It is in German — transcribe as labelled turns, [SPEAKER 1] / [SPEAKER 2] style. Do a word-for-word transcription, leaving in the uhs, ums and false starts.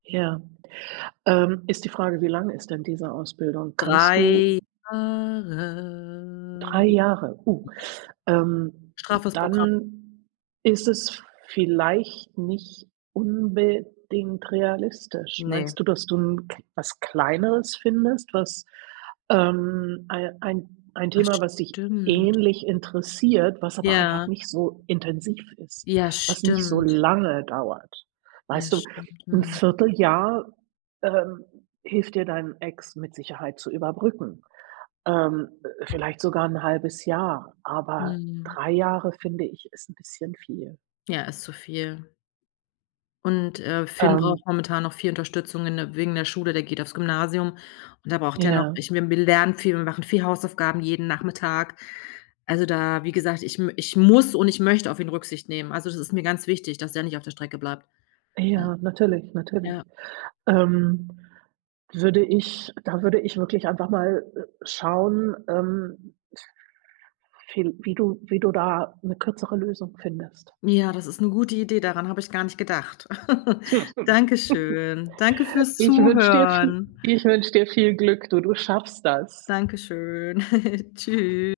[SPEAKER 1] Ja, ähm, ist die Frage, wie lange ist denn diese Ausbildung? Kannst du
[SPEAKER 2] drei Jahre.
[SPEAKER 1] drei Jahre, uh,
[SPEAKER 2] Ja.
[SPEAKER 1] ähm,
[SPEAKER 2] Straffes Programm.
[SPEAKER 1] dann ist es vielleicht nicht unbedingt realistisch.
[SPEAKER 2] Ne.
[SPEAKER 1] Meinst du, dass du 'n K was Kleineres findest, was ähm, ei ein ein
[SPEAKER 2] Ah,
[SPEAKER 1] Thema, was dich
[SPEAKER 2] stimmt.
[SPEAKER 1] ähnlich interessiert, was aber einfach
[SPEAKER 2] Ja.
[SPEAKER 1] nicht so intensiv ist,
[SPEAKER 2] Ja,
[SPEAKER 1] was nicht so
[SPEAKER 2] stimmt.
[SPEAKER 1] lange dauert?
[SPEAKER 2] Ja
[SPEAKER 1] Weißt du,
[SPEAKER 2] stimmt,
[SPEAKER 1] 'n
[SPEAKER 2] mhm.
[SPEAKER 1] viertel Jahr, ähm, hilft dir, dein Ex mit Sicherheit zu überbrücken, ähm, vielleicht sogar 'n halbes Jahr, aber
[SPEAKER 2] Mhm.
[SPEAKER 1] drei Jahre, finde ich, ist 'n bisschen viel.
[SPEAKER 2] Ja, ist zu viel. Und, äh, Finn braucht
[SPEAKER 1] Ähm
[SPEAKER 2] momentan noch viel Unterstützung in der wegen der Schule, der geht aufs Gymnasium und da braucht er noch
[SPEAKER 1] Ja.
[SPEAKER 2] ich bin wir lernen viel, und machen viel Hausaufgaben jeden Nachmittag. Also da wie gesagt, ich m ich muss und ich möchte auf ihn Rücksicht nehmen. Also das ist mir ganz wichtig, dass er nicht auf der Strecke bleibt, weil
[SPEAKER 1] Ja, natürlich, natürlich,
[SPEAKER 2] ja.
[SPEAKER 1] ähm, würde ich da würde ich wirklich einfach mal, äh, schauen, ähm, viel wie du wie du da 'ne kürzere Lösung findest.
[SPEAKER 2] Ja, das ist 'ne gute Idee, daran habe ich gar nicht gedacht. Dankeschön, danke fürs
[SPEAKER 1] Ich wünsche dir vi
[SPEAKER 2] Zuhören.
[SPEAKER 1] ich wünsche dir viel Glück, du du schaffst das.
[SPEAKER 2] Danke schön. Tschü